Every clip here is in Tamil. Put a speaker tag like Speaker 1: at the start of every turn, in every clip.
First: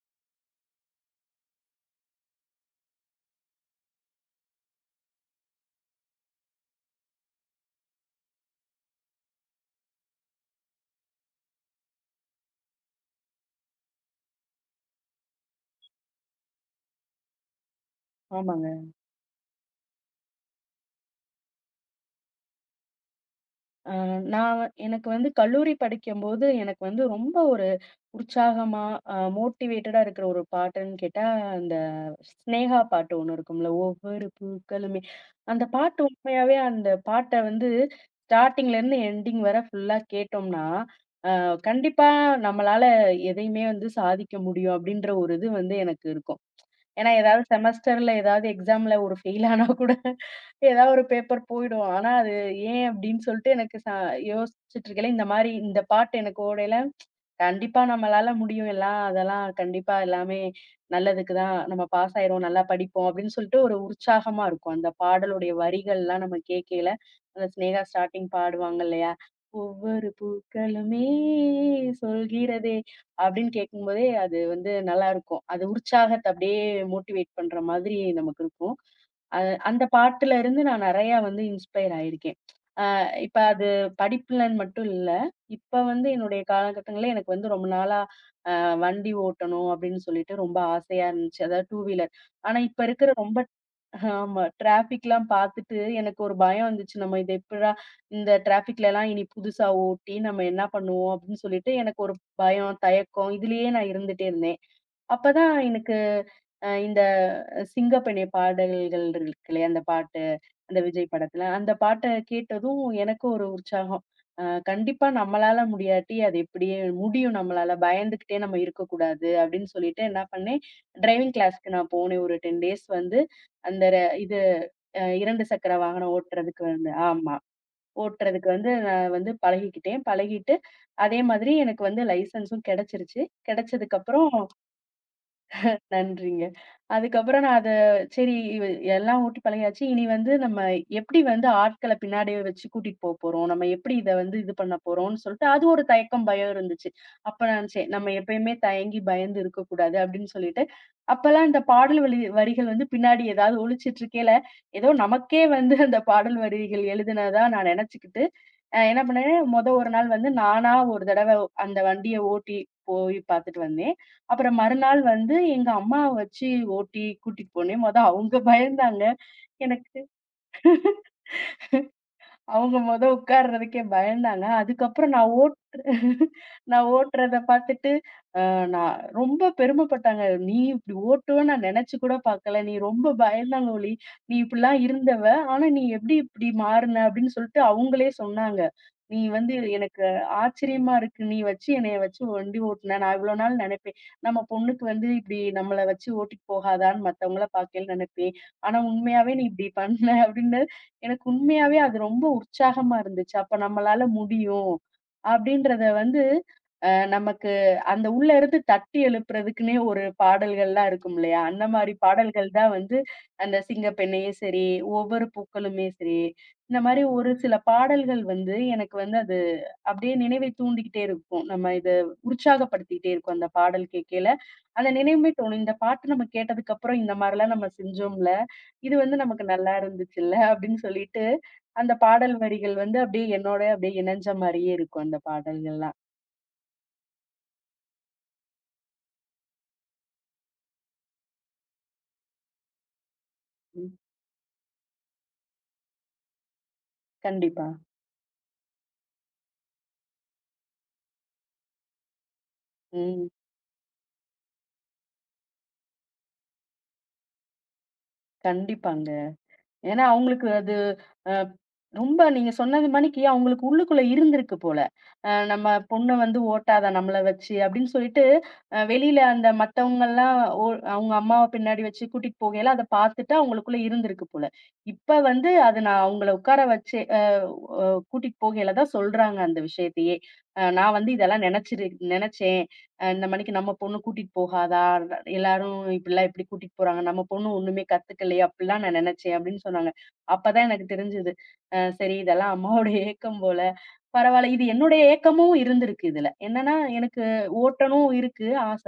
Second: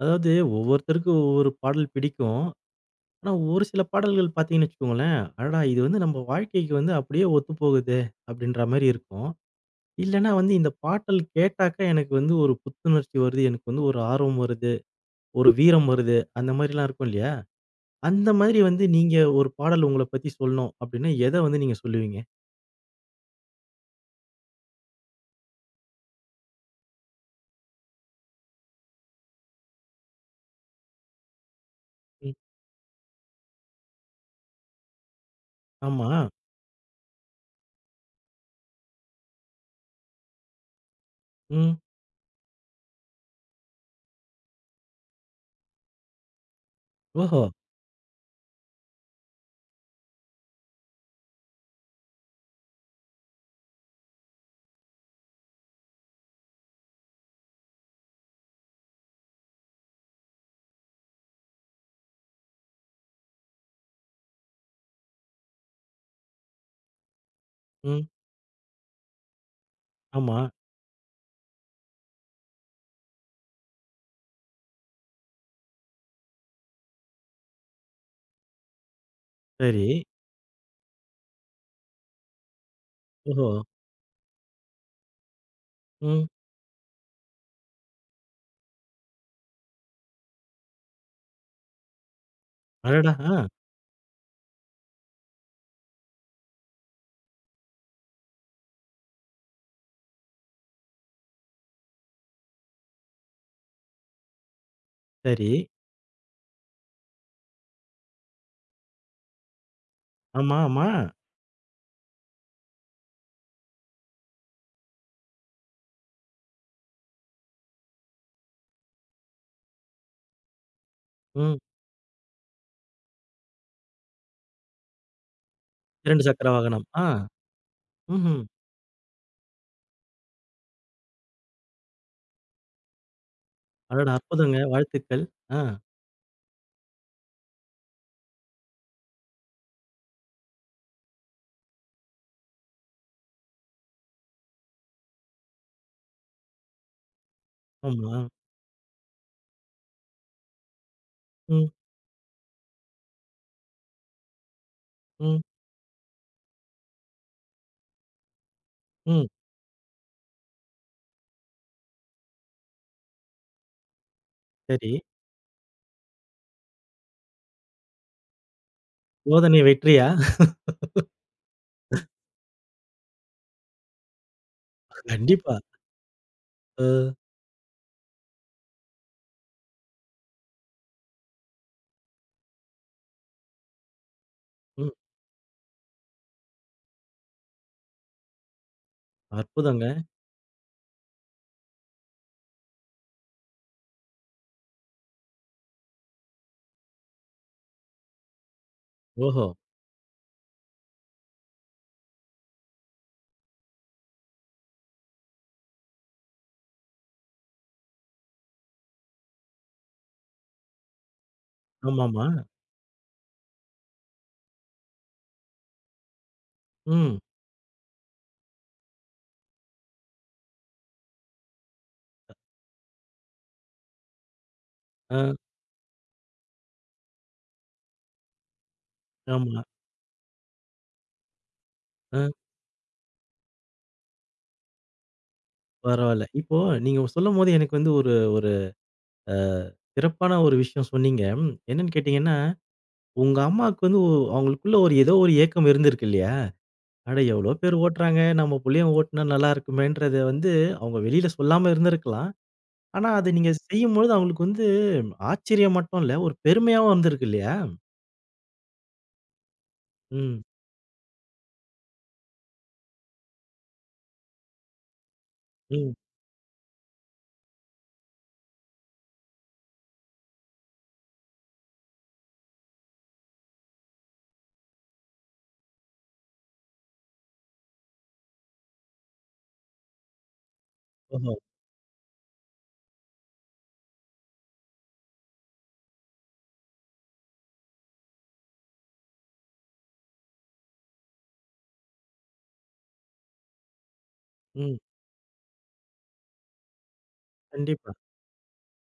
Speaker 1: அதாவது ஒவ்வொருத்தருக்கும் ஒவ்வொரு பாடல் பிடிக்கும். ஆனா, ஒரு சில பாடல்கள் பார்த்தீங்கன்னு வச்சுக்கோங்களேன், அடடா! இது நம்ம வாழ்க்கைக்கு அப்படியே ஒத்துப்போகுதே அப்படின்ற மாரி இருக்கும். இல்லன்னா இந்த பாட்டல் கேட்டாக்கா எனக்கு ஒரு புத்துணர்ச்சி வருது, எனக்கு ஒரு ஆர்வம் வருது, ஒரு வீரம் வருது அந்த மாரிலாம் இருக்கும் இல்லையா? அந்த மாதிரி
Speaker 2: ஆமாங்க.
Speaker 1: நீங்க ஒரு பாடல் உங்கள பத்தி சொல்லணும் அப்படின்னா, எத நீங்க சொல்லுவீங்க?
Speaker 2: அ எனக்கு வந்து கல்லூரி படிக்கும்போது, எனக்கு வந்து ரொம்ப ஒரு உற்சாகமா, மோட்டிவேட்டடா இருக்கிற ஒரு பாட்டுன்னு கேட்டா, அந்த
Speaker 1: ம்.
Speaker 2: ஸ்நேகா பாட்டு ஒண்ணு இருக்கும்ல, "ஒவ்வொரு பூக்களுமே" அந்த பாட்டு
Speaker 1: ஆமா.
Speaker 2: உண்மையாவே அந்த பாட்ட வந்து ஸ்டார்ட்டிங்லேருந்து எண்டிங் வர ஃபுல்லா கேட்டோம்னா, அ
Speaker 1: ம்.
Speaker 2: கண்டிப்பா நம்மளால எதையுமே வந்து சாதிக்க முடியும், அப்படின்ற ஒரு இது வந்து எனக்கு இருக்கும். ஏன்னா,
Speaker 1: ஓஹோ!
Speaker 2: ஏதாவது செமஸ்டர்ல ஏதாவது எக்ஸாம்ல ஒரு ஃபெயில் ஆனா கூட ஏதாவது ஒரு பேப்பர் போயிடும். ஆனா, அது ஏன் அப்படின்னு சொல்லிட்டு எனக்கு யோசிச்சுட்டு இருக்கையில இந்த மாரி இந்த பாட்டு எனக்கு ஓடையில கண்டிப்பா நம்மளால முடியும் எல்லாம். அதெல்லாம் கண்டிப்பா எல்லாமே நல்லதுக்கு தான். நம்ம பாஸ் ஆயிருவோம், நல்லா படிப்போம் அப்படின்னு சொல்லிட்டு ஒரு உற்சாகமா இருக்கும். அந்த பாடலுடைய வரிகள்லாம் நம்ம கேட்கையில, அந்த சினேகா
Speaker 1: ம்.
Speaker 2: ஸ்டார்ட்டிங் பாடுவாங்க இல்லையா? ஒவ்வொரு
Speaker 1: ஆமா.
Speaker 2: பூக்களுமே சொல்கிறதே அப்படின்னு கேட்கும்போதே அது வந்து நல்லாருக்கும். அது உற்சாகத்த அப்படியே மோட்டிவேட் பண்ற மாதிரி நமக்கு இருக்கும். அ அந்த
Speaker 1: சரி.
Speaker 2: பாட்டுல இருந்து நான் நெறையா வந்து இன்ஸ்பயர் ஆயிருக்கேன். அ இப்ப
Speaker 1: ஓஹோ!
Speaker 2: அது படிப்புலன்னு மட்டும் இல்ல. இப்ப வந்து
Speaker 1: ம்.
Speaker 2: என்னுடைய காலகட்டங்கள்ல எனக்கு வந்து ரொம்ப நாளா அ வண்டி ஓட்டணும் அப்படின்னு சொல்லிட்டு ரொம்ப ஆசையா இருந்துச்சு. அதாவது டூ வீலர். ஆனா இப்ப இருக்கிற
Speaker 1: அடடா!
Speaker 2: ரொம்ப
Speaker 1: ஆ.
Speaker 2: ஆமா. டிராஃபிக்லாம் பாத்துட்டு எனக்கு ஒரு பயம் வந்துச்சு. நம்ம இத எப்புட்றா இந்த டிராஃபிக்லலாம் இனி புதுசா ஓட்டி நம்ம என்ன பண்ணுவோம்? அப்டின்னு சொல்லிட்டு எனக்கு ஒரு பயம், தயக்கம் இதுலயே நான் இருந்துட்டே இருந்தேன்.
Speaker 1: சரி.
Speaker 2: அப்பதான் எனக்கு இந்த சிங்கப்பெண்ணே பாடல்கள் இருக்கு இல்லையா? அந்த பாட்டு,
Speaker 1: ஆமா,
Speaker 2: அந்த
Speaker 1: ஆமா.
Speaker 2: விஜய் படத்துல. அந்த பாட்ட கேட்டதும் எனக்கும் ஒரு உற்சாகம். அ கண்டிப்பா நம்மளால முடியாட்டி, அது எப்படியே முடியும் நம்மளால. பயந்துகிட்டே நம்ம இருக்கக்கூடாது அப்படின்னு சொல்லிட்டு என்ன பண்ணேன், டிரைவிங்
Speaker 1: ம்.
Speaker 2: கிளாஸ்க்கு நான் போனேன். ஒரு 10 டேஸ் வந்து அந்த ர இது அ 2 சக்கர வாகனம்
Speaker 1: 2 சக்கர
Speaker 2: ஓட்டுறதுக்கு
Speaker 1: வாகனம்.
Speaker 2: வந்து
Speaker 1: ஆ.
Speaker 2: ஆமா.
Speaker 1: ம்ஹ்ம்.
Speaker 2: ஓட்டுறதுக்கு வந்து நான் வந்து பழகிக்கிட்டேன். பழகிட்டு, அதே மாதிரி எனக்கு வந்து லைசென்ஸும் கிடைச்சிருச்சு.
Speaker 1: அடடா!
Speaker 2: கிடைச்சதுக்கப்புறம்
Speaker 1: அற்புதங்க. வாழ்த்துக்கள். ஆ.
Speaker 2: நன்றிங்க. அதுக்கப்புறம் நான் அத சரி இவ எல்லாம் ஓட்டி பழகியாச்சு. இனி வந்து நம்ம எப்படி வந்து ஆட்கள பின்னாடி வச்சு கூட்டிட்டு போறோம்? நம்ம எப்படி இத வந்து இது பண்ண போறோம்ன்னு சொல்லிட்டு, அது ஒரு தயக்கம், பயம் இருந்துச்சு. அப்ப நான் நினைச்சேன், நம்ம
Speaker 1: ஆமா.
Speaker 2: எப்பயுமே தயங்கி, பயந்து இருக்கக்கூடாது அப்படின்னு சொல்லிட்டு, அப்பலாம் இந்த
Speaker 1: ம்,
Speaker 2: பாடல் வலி வரிகள் வந்து பின்னாடி ஏதாவது ஒழிச்சிட்டு இருக்கையில, ஏதோ
Speaker 1: ம்,
Speaker 2: நமக்கே வந்து அந்த பாடல் வரிகள் எழுதுனதா நான் நெனச்சுக்கிட்டு, என்ன
Speaker 1: ம்.
Speaker 2: பண்ணேன், மொத ஒரு நாள் வந்து நானா ஒரு தடவ அந்த வண்டிய ஓட்டி போய் பார்த்துட்டு வந்தேன். அப்புறம்
Speaker 1: சரி.
Speaker 2: மறுநாள் வந்து எங்க அம்மாவ வச்சு ஓட்டி கூட்டிட்டு போனேன். மொத அவங்க பயந்தாங்க.
Speaker 1: சோதனை
Speaker 2: எனக்கு
Speaker 1: வெற்றியா?
Speaker 2: அவங்க மொத உட்கார்றதுக்கே பயந்தாங்க. அதுக்கப்புறம்
Speaker 1: கண்டிப்பா. அ,
Speaker 2: நான் ஓட்டுறத பார்த்துட்டு, அ நான் ரொம்ப பெருமைப்பட்டாங்க. "நீ இப்படி ஓட்டுவன்னு நான் நினைச்சு கூட பார்க்கல. நீ ரொம்ப பயந்தாங்க ஒளி. நீ இப்படிலாம்
Speaker 1: ம்.
Speaker 2: இருந்தவ. ஆனா நீ எப்படி இப்படி மாறுன?" அப்படின்னு சொல்லிட்டு அவங்களே சொன்னாங்க. "நீ வந்து
Speaker 1: அற்புதங்க.
Speaker 2: எனக்கு ஆச்சரியமா இருக்கு. நீ வச்சு என்னைய வச்சு வண்டி ஓட்டுன. நான் இவ்வளோ நாள் நினைப்பேன். நம்ம பொண்ணுக்கு வந்து இப்படி நம்மள வச்சு ஓட்டிட்டு போகாதான்னு மத்தவங்கள பார்க்கையில நினைப்பேன். ஆனா உண்மையாவே நீ
Speaker 1: ஓஹோ!
Speaker 2: இப்படி பண்ண" அப்படின்னு எனக்கு உண்மையாவே அது ரொம்ப உற்சாகமா இருந்துச்சு. அப்ப நம்மளால முடியும். அப்படின்றத வந்து நமக்கு அந்த உள்ள இருந்து தட்டி எழுப்புறதுக்குன்னே ஒரு பாடல்கள்லாம் இருக்கும் இல்லையா? அந்த மாரி
Speaker 1: ஆமாமா.
Speaker 2: பாடல்கள் தான் வந்து அந்த சிங்கப்பெண்ணையே சரி, ஒவ்வொரு பூக்களுமே சரி, இந்த மாரி
Speaker 1: ம்.
Speaker 2: ஒரு சில பாடல்கள் வந்து எனக்கு வந்து அது அப்படியே நினைவை தூண்டிக்கிட்டே இருக்கும். நம்ம இத உற்சாகப்படுத்திக்கிட்டே இருக்கும் அந்த பாடல் கேட்கையில. அந்த நினைவுமே
Speaker 1: அ,
Speaker 2: தோணும். இந்த பாட்டு நம்ம கேட்டதுக்கு அப்புறம் இந்த மாரிலாம் நம்ம செஞ்சோம்ல. இது வந்து நமக்கு
Speaker 1: ஆமா.
Speaker 2: நல்லா இருந்துச்சுல்ல அப்படின்னு சொல்லிட்டு, அந்த
Speaker 1: அ,
Speaker 2: பாடல் வரிகள் வந்து அப்படியே என்னோட அப்படியே இணைஞ்ச மாரியே இருக்கும் அந்த பாடல்கள்லாம்.
Speaker 1: பரவால்ல. இப்போ நீங்க சொல்லும்போது எனக்கு ஒரு ஒரு அ சிறப்பான ஒரு விஷயம் சொன்னீங்க. என்னன்னு கேட்டீங்கன்னா, உங்க அம்மாவுக்கு
Speaker 2: ம்.
Speaker 1: அவங்களுக்குள்ள ஒரு ஏதோ ஒரு ஏக்கம் இருந்திருக்கு இல்லையா? அட எவ்வளோ
Speaker 2: கண்டிப்பா.
Speaker 1: பேர் ஓட்டுறாங்க. நம்ம புள்ளையும் ஓட்டுனா நல்லா இருக்குமேன்றத அவங்க வெளியில சொல்லாம இருந்திருக்கலாம். ஆனா,
Speaker 2: ம்.
Speaker 1: அது நீங்க செய்யும்பொழுது அவங்களுக்கு ஆச்சரியம் மட்டும் இல்ல, ஒரு பெருமையாவும் வந்திருக்கு இல்லையா?
Speaker 2: கண்டிப்பாங்க. ஏன்னா,
Speaker 1: ம்,
Speaker 2: அவங்களுக்கு அது அ ரொம்ப நீங்க சொன்னது மாணிக்கு அவங்களுக்கு உள்ளுக்குள்ள இருந்திருக்கு போல. நம்ம
Speaker 1: ம்.
Speaker 2: பொண்ணு வந்து ஓட்டாதா நம்மள வச்சு அப்படின்னு சொல்லிட்டு, வெளியில அந்த மத்தவங்கலாம் அவங்க அம்மாவ பின்னாடி வச்சு கூட்டிட்டு போகையில அத பார்த்துட்டு அவங்களுக்குள்ள இருந்திருக்கு போல. இப்ப வந்து அது நான் அவங்கள உட்கார வச்சு கூட்டிட்டு போகையில தான் சொல்றாங்க அந்த விஷயத்தையே. நான் வந்து
Speaker 1: ஓஹோ!
Speaker 2: இதெல்லாம் நெனச்சிரு நெனச்சேன். இந்த மணிக்கு நம்ம பொண்ணு கூட்டிட்டு போகாதா? எல்லாரும் இப்படிலாம் எப்படி கூட்டிட்டு போறாங்க? நம்ம பொண்ணு ஒண்ணுமே கத்துக்கலையே! அப்படிலாம் நான் நினைச்சேன் அப்படின்னு சொன்னாங்க. அப்பதான் எனக்கு தெரிஞ்சது. சரி இதெல்லாம் அம்மாவோட ஏக்கம் போல. பரவால்ல. இது
Speaker 1: ம்.
Speaker 2: என்னுடைய ஏக்கமும் இருந்திருக்கு இதுல. என்னன்னா எனக்கு
Speaker 1: கண்டிப்பா.
Speaker 2: ஓட்டணும் இருக்கு ஆச.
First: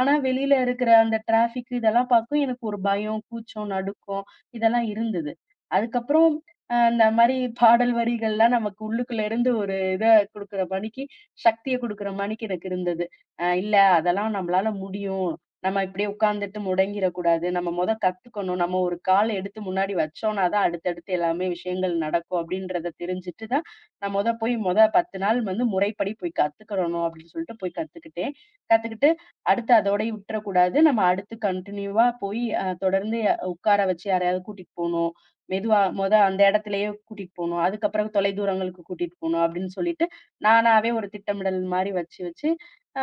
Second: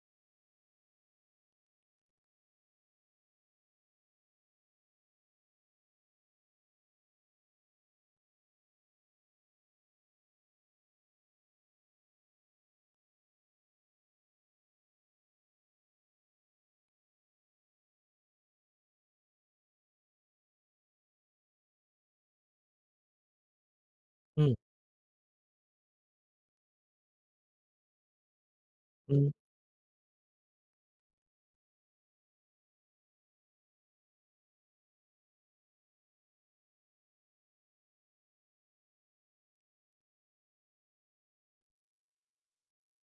Speaker 2: ஆனா வெளியில இருக்கிற அந்த டிராஃபிக் இதெல்லாம் பார்க்கும் எனக்கு ஒரு பயம், கூச்சம், நடுக்கம் இதெல்லாம் இருந்தது. அதுக்கப்புறம் இந்த மாரி பாடல் வரிகள்லாம் நமக்கு உள்ளுக்குள்ள இருந்து ஒரு இத குடுக்குற மணிக்கு, சக்திய குடுக்குற மணிக்கு எனக்கு இருந்தது. இல்ல அதெல்லாம் நம்மளால முடியும். நம்ம இப்படியே உட்கார்ந்துட்டு முடங்கிரக்கூடாது. நம்ம மொத கத்துக்கணும். நம்ம ஒரு கால் எடுத்து முன்னாடி வச்சோம்னா தான் அடுத்தடுத்து எல்லாமே விஷயங்கள் நடக்கும் அப்படின்றத தெரிஞ்சுட்டு தான், நான் மொத போய்
Speaker 1: ம்,
Speaker 2: மொத 10 நாள் வந்து முறைப்படி போய் கத்துக்கிறணும் அப்படின்னு சொல்லிட்டு போய் கத்துக்கிட்டேன். கத்துக்கிட்டு
Speaker 1: ம்.
Speaker 2: அடுத்து அதோடயே விட்டுறக்கூடாது. நம்ம அடுத்து கன்டினியூவா போய் தொடர்ந்து உட்கார வச்சு யாரையாவது கூட்டிட்டு போணும். மெதுவா மொத அந்த இடத்துலயே கூட்டிட்டு போணும். அதுக்கப்புறம் தொலைதூரங்களுக்கு கூட்டிட்டு போணும் அப்படின்னு சொல்லிட்டு, நானாவே ஒரு திட்டமிடல் மாரி வச்சு வச்சு, அ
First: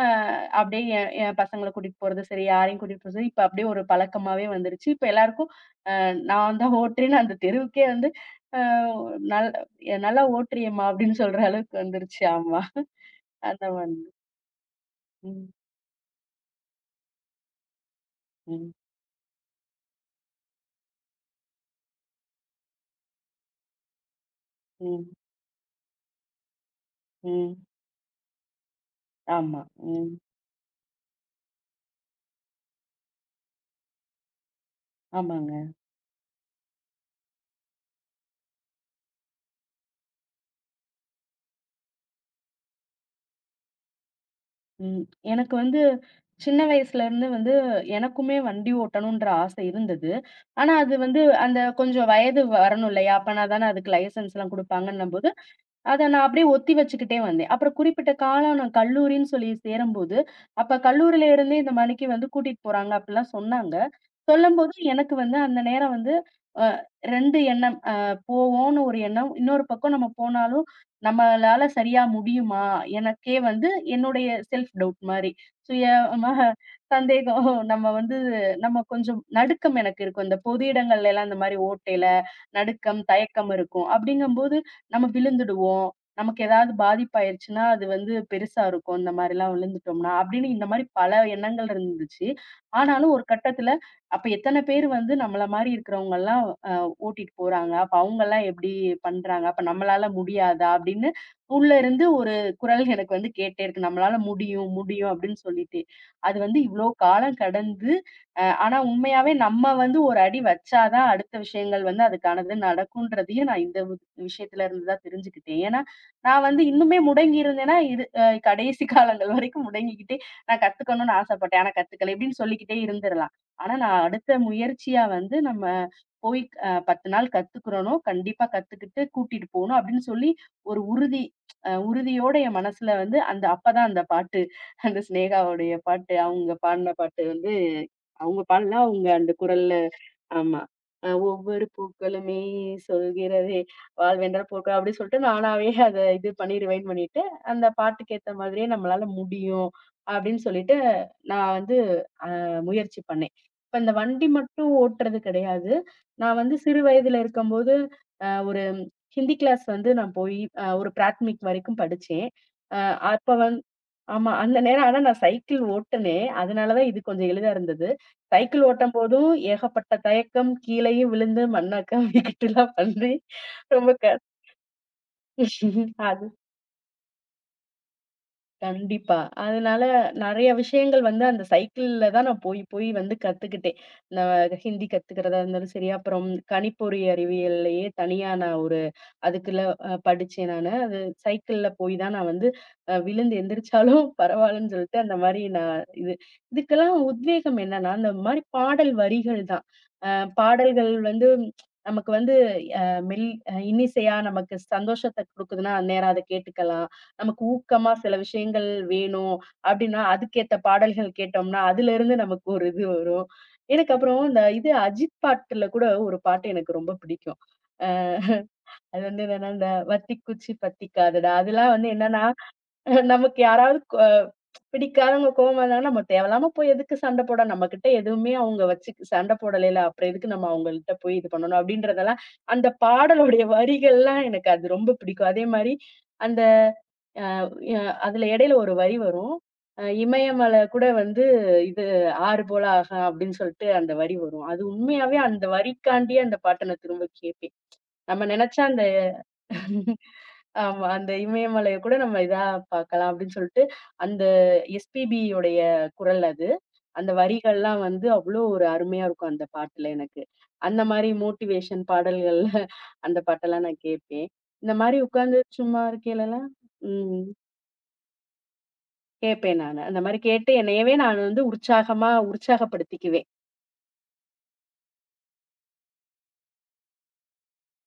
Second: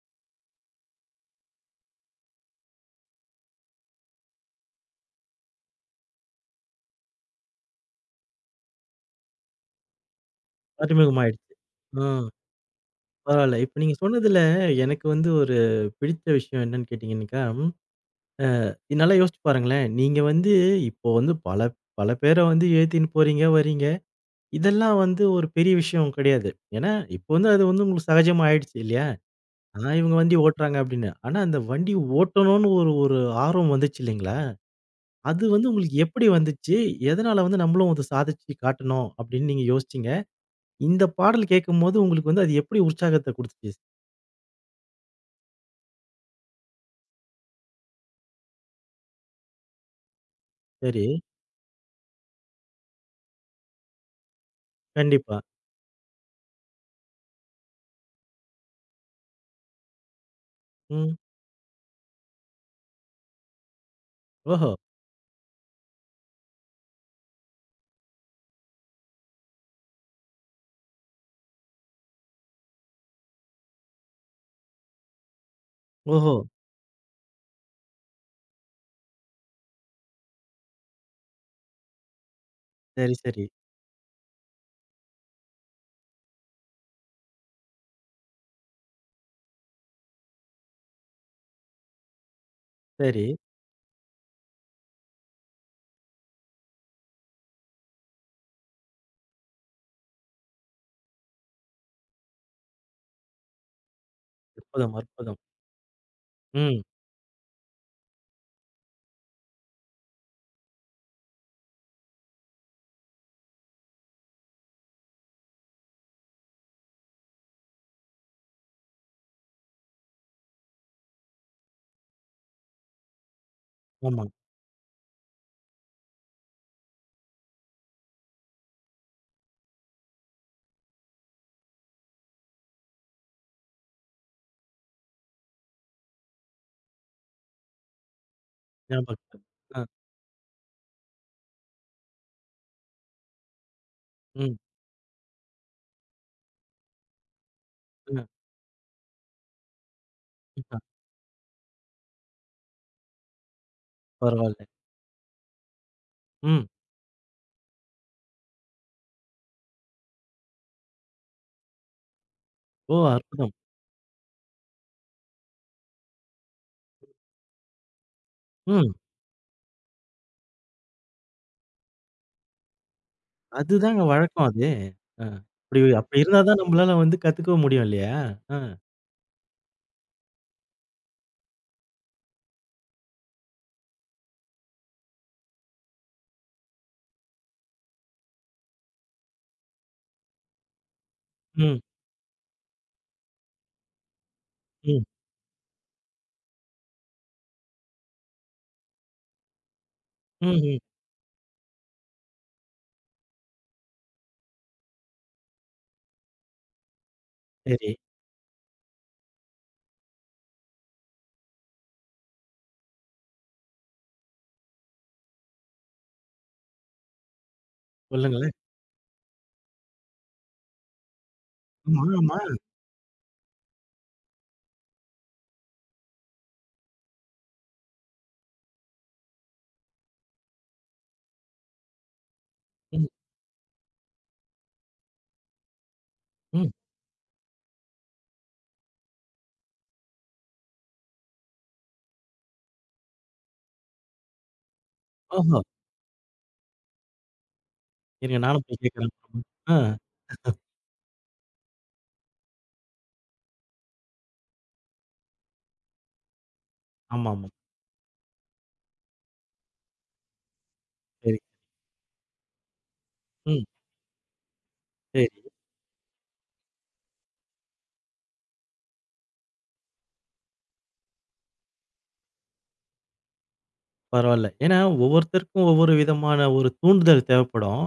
Speaker 2: அப்படியே என் என் பசங்கள கூட்டிட்டு போறது சரி, யாரையும் கூட்டிட்டு போறது சரி, இப்ப அப்படியே ஒரு பழக்கமாவே வந்துருச்சு. இப்ப எல்லாருக்கும் நான் தான் ஓட்டுறேன்னு அந்த தெருவுக்கே வந்து அ நல் நல்லா ஓட்டுறியேம்மா அப்படின்னு சொல்ற
Speaker 1: அறிமுகமாயிடுச்சு.
Speaker 2: அளவுக்கு
Speaker 1: ஆ
Speaker 2: வந்துருச்சு. ஆமா.
Speaker 1: பரவால்ல.
Speaker 2: அந்த
Speaker 1: இப்ப நீங்க
Speaker 2: மாதிரி.
Speaker 1: சொன்னதுல எனக்கு
Speaker 2: ம்,
Speaker 1: ஒரு பிடித்த விஷயம் என்னன்னு கேட்டீங்கன்னாக்கா,
Speaker 2: ம்,
Speaker 1: நல்லா யோசிச்சு பாருங்களேன். நீங்க இப்போ பல பல பேர ஏத்தின்னு போறீங்க, வர்றீங்க. இதெல்லாம்
Speaker 2: ம்,
Speaker 1: ஒரு பெரிய விஷயம் கிடையாது. ஏன்னா, இப்போ
Speaker 2: ம்.
Speaker 1: அது உங்களுக்கு சகஜமா ஆயிடுச்சு இல்லையா?
Speaker 2: ஆமா.
Speaker 1: ஆ
Speaker 2: ம்.
Speaker 1: இவங்க வண்டி ஓட்டுறாங்க அப்படின்னு. ஆனா அந்த வண்டி ஓட்டணும்னு ஒரு ஒரு ஆர்வம் வந்துச்சு இல்லைங்களா? அது
Speaker 2: ஆமாங்க.
Speaker 1: உங்களுக்கு எப்படி வந்துச்சு? எதனால நம்மளும் அத சாதிச்சு காட்டணும் அப்படின்னு நீங்க யோசிச்சீங்க? இந்த பாடல் கேட்கும்போது உங்களுக்கு அது எப்படி உற்சாகத்த குடுத்துச்சு?
Speaker 2: ம். எனக்கு வந்து சின்ன வயசுல இருந்து வந்து எனக்குமே வண்டி ஓட்டணும்ன்ற ஆசை இருந்தது. ஆனா அது
Speaker 1: சரி,
Speaker 2: வந்து அந்த கொஞ்சம் வயது வரணும் இல்லையா? அப்பனா தானே அதுக்கு லைசென்ஸ்லாம் குடுப்பாங்கன்னும்போது,
Speaker 1: கண்டிப்பா.
Speaker 2: அத நான் அப்படியே ஒத்தி வச்சுக்கிட்டே வந்தேன். அப்புறம் குறிப்பிட்ட காலம் நான் கல்லூரின்னு சொல்லி சேரும்போது, அப்ப
Speaker 1: ம்.
Speaker 2: கல்லூரியில இருந்தே இந்த மணிக்கு வந்து கூட்டிட்டு போறாங்க அப்படிலாம் சொன்னாங்க.
Speaker 1: ஓஹோ!
Speaker 2: சொல்லும்போது எனக்கு வந்து அந்த நேரம் வந்து அ 2 எண்ணம். போவோம்னு ஒரு எண்ணம். இன்னொரு பக்கம் நம்ம போனாலும் நம்மளால சரியா முடியுமா? எனக்கே வந்து என்னுடைய செல்ஃப் டவுட் மாரி. சுயமா
Speaker 1: ஓஹோ!
Speaker 2: சந்தேகம். நம்ம வந்து நம்ம கொஞ்சம் நடுக்கம் எனக்கு இருக்கும். இந்த பொது இடங்கள்ல எல்லாம் இந்த மாரி ஓட்டையில நடுக்கம்,
Speaker 1: சரி, சரி,
Speaker 2: தயக்கம் இருக்கும். அப்படிங்கும்போது நம்ம விழுந்துடுவோம். நமக்கு ஏதாவது பாதிப்பாயிருச்சுன்னா, அது வந்து பெருசா இருக்கும். இந்த மாரிலாம் விழுந்துட்டோம்னா, அப்படின்னு இந்த மாரி பல எண்ணங்கள் இருந்துச்சு. ஆனாலும் ஒரு
Speaker 1: சரி.
Speaker 2: கட்டத்துல, அப்ப எத்தன பேரு வந்து நம்மள மாரி இருக்கிறவங்கலாம் அ ஓட்டிட்டு போறாங்க? அப்ப அவங்கலாம் எப்படி பண்றாங்க? அப்ப நம்மளால முடியாதா? அப்படின்னு உள்ள இருந்து ஒரு குரல் எனக்கு வந்து கேட்டே இருக்கு. நம்மளால முடியும்,
Speaker 1: அற்புதம்,
Speaker 2: முடியும் அப்படின்னு
Speaker 1: அற்புதம்.
Speaker 2: சொல்லிட்டு. அது வந்து
Speaker 1: ம்.
Speaker 2: இவ்ளோ காலம் கடந்து, ஆனா உண்மையாவே நம்ம வந்து ஒரு அடி வச்சா தான் அடுத்த விஷயங்கள் வந்து அதுக்கானது நடக்குன்றதையும் நான் இந்த விஷயத்துல இருந்து தான் தெரிஞ்சுக்கிட்டேன். ஏன்னா, நான் வந்து இன்னுமே முடங்கி இருந்தேன்னா, இது கடைசி காலங்கள் வரைக்கும் முடங்கிக்கிட்டே, நான் கத்துக்கணும்னு ஆசைப்பட்டேன். ஆனா கத்துக்கல இப்படின்னு சொல்லிக்கிட்டே இருந்துரலாம். ஆனா நான்
Speaker 1: ஆமா.
Speaker 2: அடுத்த முயற்சியா வந்து நம்ம போய் 10 நாள் கத்துக்கிறோனோ, கண்டிப்பா கத்துக்கிட்டு கூட்டிட்டு போணும் அப்படின்னு சொல்லி ஒரு உறுதி உறுதியோட என் மனசுல வந்து அந்த அப்பதான் அந்த பாட்டு அந்த சினேகாவுடைய பாட்டு, அவங்க பாடின பாட்டு வந்து அவங்க பாடல அவங்க அந்த
Speaker 1: ஞாபகம்.
Speaker 2: குரல்ல
Speaker 1: அ,
Speaker 2: ஆமா. ஒவ்வொரு பூக்களுமே சொல்கிறதே வாழ்வென்ற
Speaker 1: ம்,
Speaker 2: பூக்கள் அப்படின்னு சொல்லிட்டு நானாவே அத இது பண்ணி ரிவைண்ட் பண்ணிட்டு, அந்த பாட்டுக்கு
Speaker 1: ம்.
Speaker 2: ஏத்த மாதிரியே நம்மளால முடியும் அப்படின்னு சொல்லிட்டு
Speaker 1: ம்.
Speaker 2: நான் வந்து முயற்சி பண்ணேன். இப்ப இந்த வண்டி
Speaker 1: பரவால்ல.
Speaker 2: மட்டும் ஓட்டுறது கிடையாது. நான் வந்து
Speaker 1: ம்.
Speaker 2: சிறு வயதுல இருக்கும்போது, ஒரு ஹிந்தி கிளாஸ் வந்து நான் போயி ஒரு பிராத்மிக் வரைக்கும் படிச்சேன். அ
Speaker 1: ஓ!
Speaker 2: அப்ப
Speaker 1: அற்புதம்.
Speaker 2: வந் ஆமா. அந்த நேரம் ஆனா நான் சைக்கிள் ஓட்டுனேன். அதனால தான் இது கொஞ்சம் எளிதா இருந்தது. சைக்கிள்
Speaker 1: ம்.
Speaker 2: ஓட்டம்போதும் ஏகப்பட்ட தயக்கம், கீழேயும் விழுந்து மண்ண கவ்விக்கிட்டுலாம் பண்ணி ரொம்ப
Speaker 1: அதுதாங்க
Speaker 2: க
Speaker 1: வழக்கம் அது. அ. அப்படி அப்படி
Speaker 2: அது
Speaker 1: இருந்தா தான் நம்மளால கத்துக்கவும் முடியும் இல்லையா? அ.
Speaker 2: கண்டிப்பா. அதனால நெறைய விஷயங்கள் வந்து அந்த சைக்கிள்ல தான் நான் போய் போய் வந்து கத்துக்கிட்டேன். நான் ஹிந்தி கத்துக்கிறதா இருந்தாலும் சரி, அப்புறம் கணிப்பொறி அறிவியல்லயே தனியா நான் அதுக்குள்ள படிச்சேன் நானு. அது சைக்கிள்ல
Speaker 1: ம்.
Speaker 2: போய் தான் நான் வந்து விழுந்து எந்திரிச்சாலும் பரவால்லன்னு சொல்லிட்டு
Speaker 1: ம்.
Speaker 2: அந்த மாரி நான் இது இதுக்கெல்லாம் உத்வேகம் என்னன்னா, அந்த மாரி பாடல் வரிகள் தான். அ
Speaker 1: ம்ஹ்ம்.
Speaker 2: பாடல்கள் வந்து ம், நமக்கு வந்து அ மெல் இன்னிசையா நமக்கு சந்தோஷத்த குடுக்குதுன்னா, அந்நேரம் அத கேட்டுக்கலாம். நமக்கு
Speaker 1: சரி.
Speaker 2: ஊக்கமா சில விஷயங்கள் வேணும் அப்டின்னா, அதுக்கேத்த பாடல்கள் கேட்டோம்னா, அதுலருந்து நமக்கு ஒரு இது வரும். எனக்கு அப்புறம் இந்த இது அஜித் பாட்டுல கூட ஒரு பாட்டு எனக்கு ரொம்ப பிடிக்கும்.
Speaker 1: சொல்லுங்களேன்.
Speaker 2: அது வந்து என்னன்னா, இந்த வத்திக்குச்சி பத்திக்காதடா. அதெல்லாம் வந்து
Speaker 1: ஆமா,
Speaker 2: என்னன்னா,
Speaker 1: ஆமா.
Speaker 2: நமக்கு யாராவது பிடிக்காதவங்க கோவமா இருந்தாங்கன்னா, நம்ம தேவையில்லாம போய் எதுக்கு சண்ட போட? நம்மகிட்ட எதுவுமே அவங்க வச்சு சண்ட போடலைல. அப்புறம் எதுக்கு நம்ம அவங்கள்ட்ட போய் இது பண்ணணும்? அப்படின்றதெல்லாம் அந்த
Speaker 1: ம்.
Speaker 2: பாடலுடைய வரிகள்லாம் எனக்கு அது ரொம்ப பிடிக்கும். அதே மாரி அந்த
Speaker 1: ம்.
Speaker 2: அ அதுல இடையில ஒரு வரி வரும். இமயமலை கூட வந்து இது "ஆறு போல ஆகா" அப்படின்னு சொல்லிட்டு அந்த வரி வரும். அது உண்மையாவே அந்த
Speaker 1: ஓஹோ!
Speaker 2: வரிக்காண்டியே அந்த பாட்ட நான் திரும்ப கேட்பேன். நம்ம
Speaker 1: இருங்க
Speaker 2: நெனைச்சா
Speaker 1: நானும் போய்
Speaker 2: அந்த
Speaker 1: கேட்கிறேன். ஆ,
Speaker 2: ஆமா. அந்த இமயமலைய கூட நம்ம இதா பார்க்கலாம் அப்படின்னு சொல்லிட்டு, அந்த எஸ்பிபி உடைய குரல் அது. அந்த
Speaker 1: ஆமாமா.
Speaker 2: வரிகள்லாம் வந்து அவ்ளோ ஒரு அருமையா இருக்கும் அந்த பாட்டுல எனக்கு. அந்த மாரி
Speaker 1: சரி.
Speaker 2: மோட்டிவேஷன் பாடல்கள்ல அந்த
Speaker 1: ம்.
Speaker 2: பாட்டெல்லாம் நான் கேட்பேன். இந்த மாரி
Speaker 1: சரி.
Speaker 2: உட்கார்ந்து சும்மா இருக்கையிலலாம் ம். கேட்பேன் நானு. அந்த மாரி கேட்டு என்னையவே நான் வந்து உற்சாகமா உற்சாகப்படுத்திக்குவேன்.
Speaker 1: பரவால்ல. ஏன்னா ஒவ்வொருத்தருக்கும் ஒவ்வொரு விதமான ஒரு தூண்டுதல் தேவைப்படும்.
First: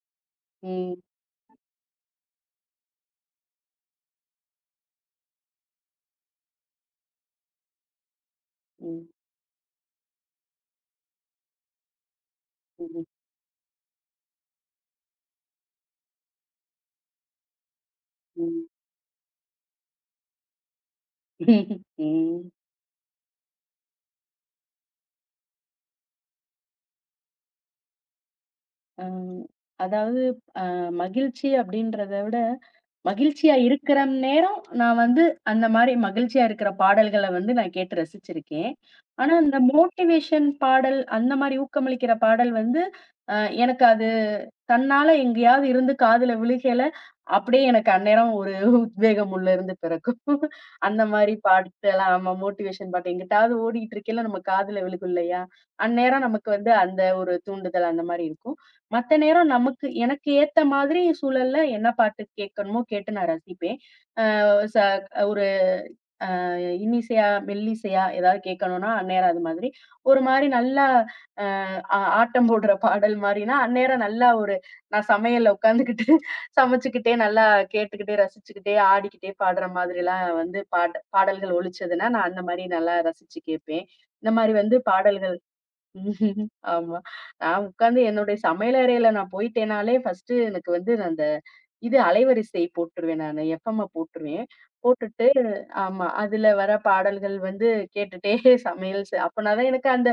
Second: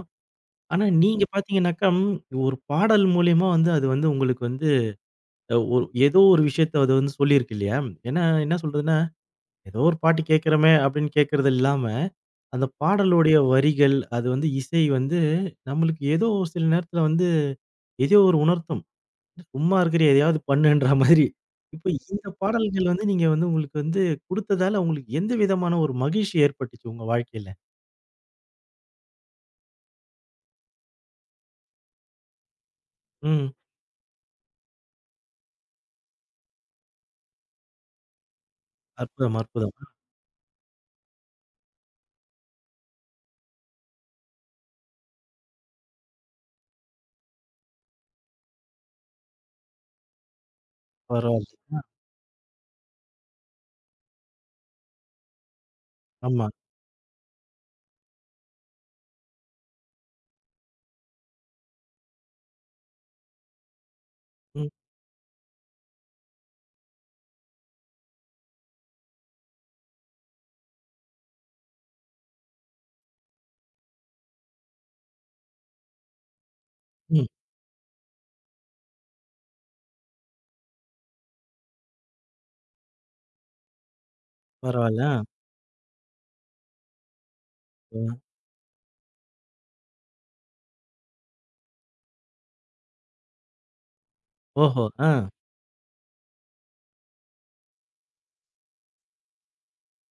Speaker 1: ஆனா
Speaker 2: ம்,
Speaker 1: நீங்க பார்த்தீங்கன்னாக்கா, ஒரு பாடல் மூலியமா அது உங்களுக்கு ஒரு ஏதோ ஒரு விஷயத்த அது சொல்லியிருக்கு இல்லையா? ஏன்னா என்ன சொல்றதுன்னா,
Speaker 2: ம்,
Speaker 1: ஏதோ ஒரு பாட்டு கேட்கிறோமே அப்படின்னு கேட்கிறது இல்லாம, அந்த
Speaker 2: ம்,
Speaker 1: பாடலுடைய வரிகள், அது இசை நம்மளுக்கு ஏதோ ஒரு சில நேரத்தில ஏதோ ஒரு
Speaker 2: ம்,
Speaker 1: உணர்த்தும். சும்மா இருக்கிறியா? எதையாவது பண்ணுன்ற மாதிரி. இப்ப இந்த
Speaker 2: ம்.
Speaker 1: பாடல்கள் நீங்க உங்களுக்கு குடுத்ததால, உங்களுக்கு எந்த விதமான ஒரு மகிழ்ச்சி ஏற்பட்டுச்சு உங்க வாழ்க்கையில?
Speaker 2: அம். அதாவது அ மகிழ்ச்சி அப்படின்றத விட,
Speaker 1: ம்.
Speaker 2: மகிழ்ச்சியா இருக்கிற நேரம் நான் வந்து அந்த மாரி மகிழ்ச்சியா இருக்கிற பாடல்கள வந்து நான் கேட்டு ரசிச்சிருக்கேன். ஆனா,
Speaker 1: அற்புதம்,
Speaker 2: இந்த
Speaker 1: அற்புதம்.
Speaker 2: மோட்டிவேஷன் பாடல் அந்த மாரி ஊக்கமளிக்கிற பாடல் வந்து அ எனக்கு அது தன்னால எங்கேயாவது இருந்து காதுல விழுகையில, அப்படியே எனக்கு அந்நேரம் ஒரு உத்வேகம் உள்ள இருந்து பிறக்கும். அந்த மாரி
Speaker 1: பரவால்ல. அ
Speaker 2: பாட்டெல்லாம் ஆமா மோட்டிவேஷன் பாட்டு எங்கிட்டாவது ஓடிட்டு இருக்கையில நம்ம காதுல விழுகும் இல்லையா? அந்நேரம் நமக்கு
Speaker 1: ஆமா.
Speaker 2: வந்து அந்த ஒரு தூண்டுதல் அந்த மாரி இருக்கும். மத்த நேரம் நமக்கு எனக்கு ஏத்த மாதிரி சூழல்ல என்ன பாட்டு கேட்கணுமோ கேட்டு நான் ரசிப்பேன். அ
Speaker 1: ம்,
Speaker 2: ச ஒரு இன்னிசையா, மெல்லிசையா ஏதாவது கேட்கணும்னா, அந்நேரம் அது மாதிரி. ஒரு மாரி நல்லா அ ஆ ஆட்டம் போடுற பாடல் மாரினா, அந்நேரம் நல்லா ஒரு நான் சமையல்ல உட்காந்துக்கிட்டு சமைச்சுக்கிட்டே
Speaker 1: ம்.
Speaker 2: நல்லா கேட்டுக்கிட்டே, ரசிச்சுக்கிட்டே, ஆடிக்கிட்டே பாடுற மாதிரிலாம் வந்து பாட பாடல்கள் ஒலிச்சதுன்னா, நான் அந்த மாரி நல்லா ரசிச்சு கேட்பேன். இந்த மாரி வந்து
Speaker 1: பரவால்ல. அ.
Speaker 2: பாடல்கள் ம்ஹ்ம். ஆமா. நான் உட்கார்ந்து
Speaker 1: ம்.
Speaker 2: என்னுடைய சமையல் அறையில நான் போயிட்டேனாலே ஃபர்ஸ்ட்டு எனக்கு வந்து அந்த இது அலைவரிசை போட்டுருவேன் நானு. எஃப்எம்ம போட்டுருவேன்.
Speaker 1: ஓஹோ! ஆ.
Speaker 2: போட்டுட்டு ஆமா. அதுல வர பாடல்கள் வந்து கேட்டுட்டே சமையல் செ அப்பனா தான் எனக்கு அந்த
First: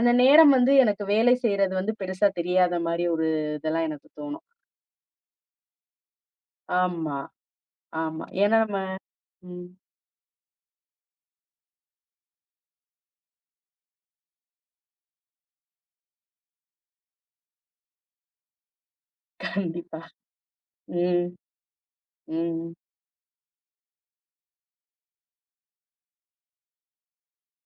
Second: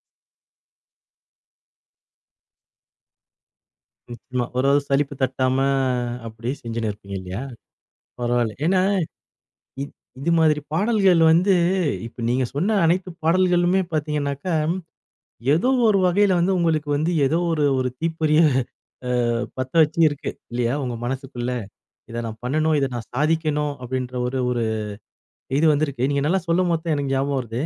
Speaker 2: அந்த நேரம் வந்து எனக்கு வேலை செய்றது வந்து பெருசா தெரியாத மாரி ஒரு இதெல்லாம் எனக்கு தோணும்.
Speaker 1: நிச்சயமா. ஓரளவு சலிப்பு தட்டாம அப்படி செஞ்சுன்னு
Speaker 2: ஆமா,
Speaker 1: இருப்பீங்க இல்லையா?
Speaker 2: ஆமா.
Speaker 1: பரவால்ல.
Speaker 2: ஏன்னா நம்ம
Speaker 1: ஏன்னா,
Speaker 2: ம்.
Speaker 1: இ இது மாதிரி பாடல்கள் இப்ப நீங்க சொன்ன அனைத்து பாடல்களுமே பார்த்தீங்கன்னாக்கா ஏதோ ஒரு வகையில உங்களுக்கு ஏதோ ஒரு ஒரு தீப்பொறிய அ பத்த வச்சு
Speaker 2: கண்டிப்பா.
Speaker 1: இருக்கு. இல்லையா? உங்க
Speaker 2: ம்.
Speaker 1: மனசுக்குள்ள. இத நான்
Speaker 2: ம்.
Speaker 1: பண்ணணும், இத நான் சாதிக்கணும் அப்படின்ற ஒரு ஒரு இது வந்திருக்கு. நீங்க நல்லா சொல்லும்போது தான் எனக்கு ஞாபகம் வருது.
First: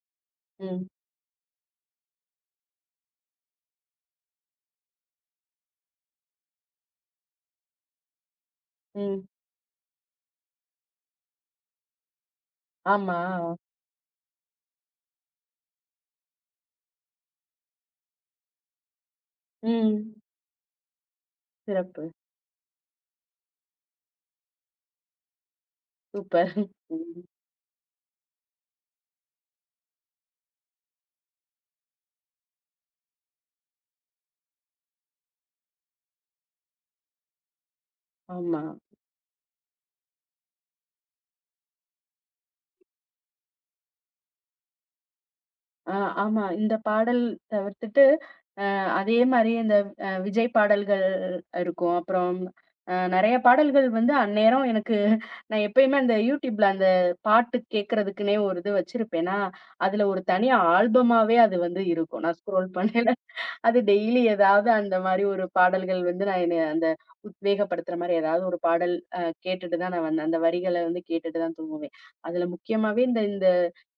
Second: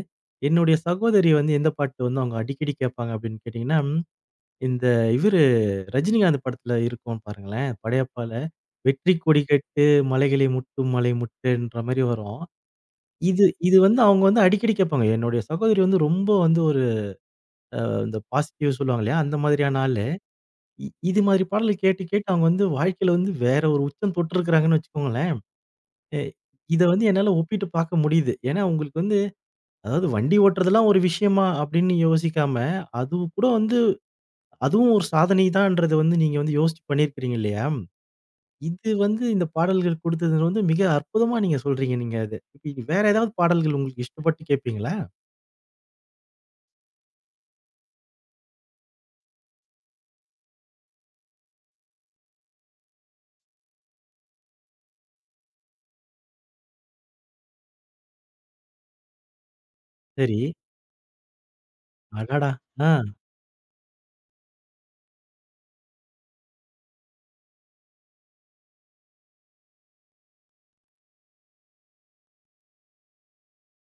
Speaker 1: என்னுடைய
Speaker 2: ம்.
Speaker 1: சகோதரி எந்த பாட்டு அவங்க அடிக்கடி கேட்பாங்க அப்படின்னு கேட்டீங்கன்னா, இந்த இவரு ரஜினிகாந்த் படத்துல இருக்கும் பாருங்களேன். படையப்பால "வெற்றி
Speaker 2: ம்.
Speaker 1: கொடி கட்டு மலைகளை முட்டும் மலை முட்டுன்ற" மாரி வரும்.
Speaker 2: ஆமா.
Speaker 1: இது இது அவங்க அடிக்கடி கேட்பாங்க. என்னுடைய சகோதரி ரொம்ப ஒரு அ இந்த பாசிட்டிவ் சொல்லுவாங்க இல்லையா? அந்த மாதிரியான ஆளு.
Speaker 2: ம்.
Speaker 1: இது மாதிரி பாடல கேட்டு,
Speaker 2: சிறப்பு.
Speaker 1: கேட்டு அவங்க வாழ்க்கையில வேற ஒரு உச்சம் தொட்டிருக்கிறாங்கன்னு வச்சுக்கோங்களேன். எ
Speaker 2: சூப்பர்.
Speaker 1: இத
Speaker 2: ம்.
Speaker 1: என்னால ஒப்பிட்டு பார்க்க முடியுது. ஏன்னா உங்களுக்கு அதாவது வண்டி ஓட்டுறதெல்லாம் ஒரு விஷயமா அப்படின்னு யோசிக்காம, அதுவும் கூட அதுவும் ஒரு சாதனை தான்றத நீங்க யோசிச்சு பண்ணியிருக்கிறீங்க இல்லையா?
Speaker 2: ஆமா.
Speaker 1: இது இந்த பாடல்கள் குடுத்தது மிக அற்புதமா நீங்க சொல்றீங்க நீங்க அத. இப்ப இது வேற ஏதாவது பாடல்கள் உங்களுக்கு இஷ்டப்பட்டு கேட்பீங்களா?
Speaker 2: ஆ ஆமா. இந்த பாடல் தவிர்த்துட்டு, அதே மாரி இந்த விஜய் பாடல்கள் இருக்கும். அப்புறம் நெறைய பாடல்கள் வந்து அந்நேரம் எனக்கு நான் எப்பயுமே அந்த யூடியூப்ல அந்த பாட்டு கேட்கறதுக்குன்னே ஒரு இது வச்சிருப்பேனா, அதுல ஒரு
Speaker 1: சரி.
Speaker 2: தனி ஆல்பமாவே அது வந்து இருக்கும். நான்
Speaker 1: அடடா!
Speaker 2: ஸ்க்ரோல்
Speaker 1: ஆ.
Speaker 2: பண்ண அது டெய்லி ஏதாவது அந்த மாரி ஒரு பாடல்கள் வந்து நான் என்னைய அந்த உத்வேகப்படுத்துற மாரி ஏதாவது ஒரு பாடல் கேட்டுட்டு தான் நான் வந்து அந்த வரிகள வந்து கேட்டுட்டு தான் தூங்குவேன். அதுல முக்கியமாவே இந்த இந்த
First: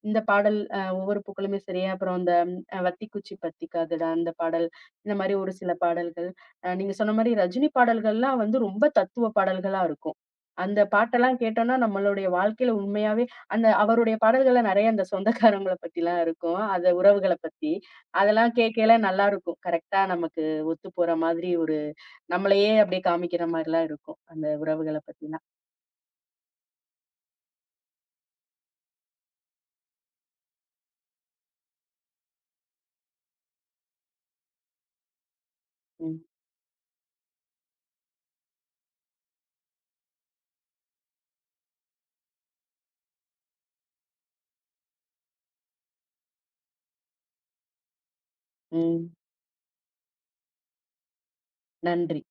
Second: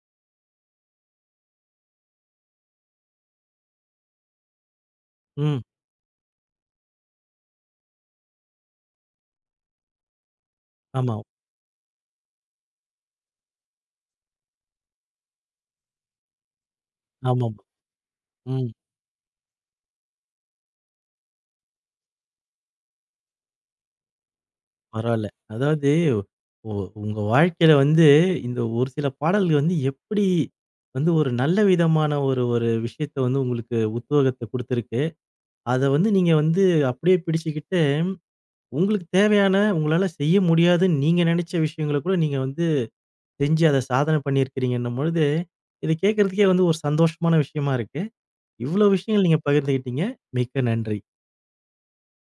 Speaker 2: இந்த பாடல் ஒவ்வொரு பூக்களுமே சரி, அப்புறம் அந்த "வத்திக்குச்சி பத்திக்காதடா" அந்த பாடல், இந்த மாரி ஒரு
Speaker 1: ம்.
Speaker 2: சில பாடல்கள். நீங்க சொன்ன மாரி ரஜினி பாடல்கள்லாம் வந்து ரொம்ப தத்துவ பாடல்களா இருக்கும். அந்த
Speaker 1: ஆமா.
Speaker 2: பாட்டெல்லாம் கேட்டோம்னா, நம்மளுடைய வாழ்க்கையில உண்மையாவே அந்த அவருடைய பாடல்கள்ல நெறைய அந்த சொந்தக்காரவங்கள பத்திலாம் இருக்கும். அந்த உறவுகள
Speaker 1: ஆமாமா.
Speaker 2: பத்தி. அதெல்லாம்
Speaker 1: ம்.
Speaker 2: கேட்கையில நல்லா இருக்கும். கரெக்ட்டா நமக்கு ஒத்துப்போற மாதிரி ஒரு நம்மளையே அப்படியே காமிக்கிற மாரிலாம் இருக்கும். அந்த உறவுகள
Speaker 1: பரவால்ல.
Speaker 2: பத்தினா.
Speaker 1: அதாவது ஒ உங்க வாழ்க்கையில இந்த ஒரு சில பாடல்கள் எப்படி ஒரு நல்ல விதமான ஒரு ஒரு விஷயத்த உங்களுக்கு உத்வேகத்த குடுத்திருக்கு. அத
Speaker 2: ம்,
Speaker 1: நீங்க அப்படியே பிடிச்சுக்கிட்டு, உங்களுக்கு தேவையான, உங்களால செய்ய முடியாதுன்னு நீங்க நெனச்ச விஷயங்கள கூட நீங்க செஞ்சு அத சாதனை பண்ணியிருக்கிறீங்கன்னும் பொழுது, இத கேட்கறதுக்கே ஒரு சந்தோஷமான விஷயமா இருக்கு. இவ்வளோ
Speaker 2: ம்.
Speaker 1: விஷயங்கள் நீங்க பகிர்ந்துகிட்டீங்க. மிக்க நன்றி.
Speaker 2: நன்றி.